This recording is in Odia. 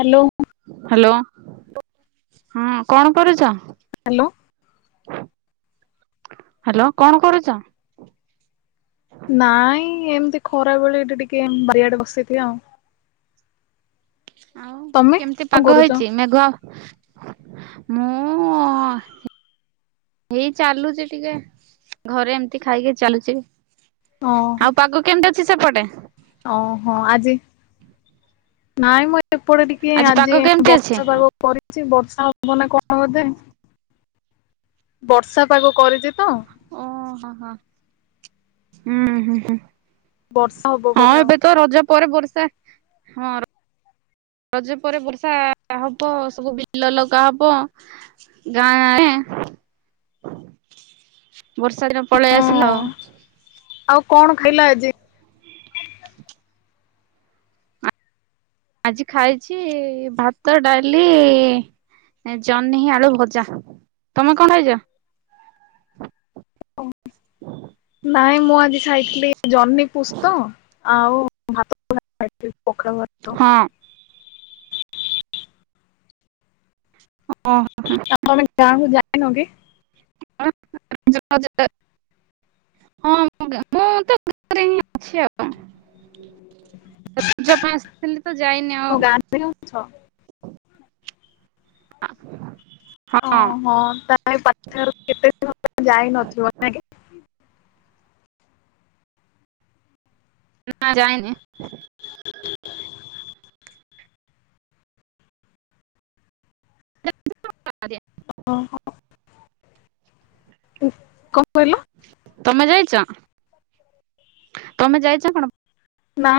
ହାଲୋ। ହାଲୋ। ହଁ କଣ କରୁଚ? ହ୍ୟାଲୋ ହାଲୋ କଣ କରୁଚ? ନାଇଁ ଏମିତି ଖରା ବେଳେ ଏଠି ଟିକେ ଏମ୍ ବାରିଆଡେ ବସିଦିଏ ଆଉ ଆଉ ତମେ କେମିତି କଣ ପାଗ କରୁଛ? ହେଇଚି ମେଘୁଆ? ମୁଁ ହେଇ ଚାଲୁଚି ଟିକେ ଘରେ ଏମତି ଖାଇକି ଚାଲୁଚି। ହଁ ଆଉ ପାଗ କେମିତି? ଛି ସେପଟେ? ଓହୋ ଆଜି ନାଇଁ ମୁ ଏପଟେ ଟିକେ ପାଗ ଆଜି କେମିତି ଅଛି? ବର୍ଷା ପାଗ କରିଛି ବର୍ଷା ହବ ନା କଣ? ହଁ [unintelligible] ବର୍ଷା ପାଗ କରିଛି ତ? ଓହୋ ହୋ ହୁଁ ହୁଁ ହୁଁ। ବର୍ଷା ହବ ହଁ ପରେ ଆଉ। ଏବେ ତ ରଜ ପରେ ବର୍ଷା ହଁ ରଜ ପରେ ବର୍ଷା ହବ ସବୁ ବିଲ ଲଗା ହବ ଗାଁ [unintelligible] ବର୍ଷା ଦିନ ପଳେଇ ଆସିଲା ହଁ ଆଉ ଆଉ କଣ ଖାଇଲ ଆଜି? ଆଜି ଖାଇଛି ଭାତ ଡାଲି ଜହ୍ନି ଆଳୁ ଭଜା ତମେ କଣ ଖାଇଛ? ନାଇଁ ମୁଁ ଆଜି ଖାଇଥିଲି ଜହ୍ନି ପୁସ୍ତ ଆଉ ଭାତ ଖାଇଥିଲି। ପଖାଳ ଭାତ। ହଁ। ଆପଣ [unintelligible] ଗାଁ କୁ ଯାଇ [unintelligible] ହଁ ମୁଁ [unintelligible] ଆସିଥିଲି। ତ ଯାଇନି ଆଉ। ଓ ଗାଁ ରେ [unintelligible] ହିଁ ଅଛ? ହ [inaudible] ଓହୋ ତାହେଲେ [unintelligible] କେତେ ଯାଇନଥିବ ନାଇଁ କି? ନା ଯାଇନି। ଆର୍ୟା ହଁ ହଁ [unintelligible] କଣ? କହିଲ? ତମେ ଯାଇଛ? ତମେ ଯାଇଛ କଣ? ନାଇଁ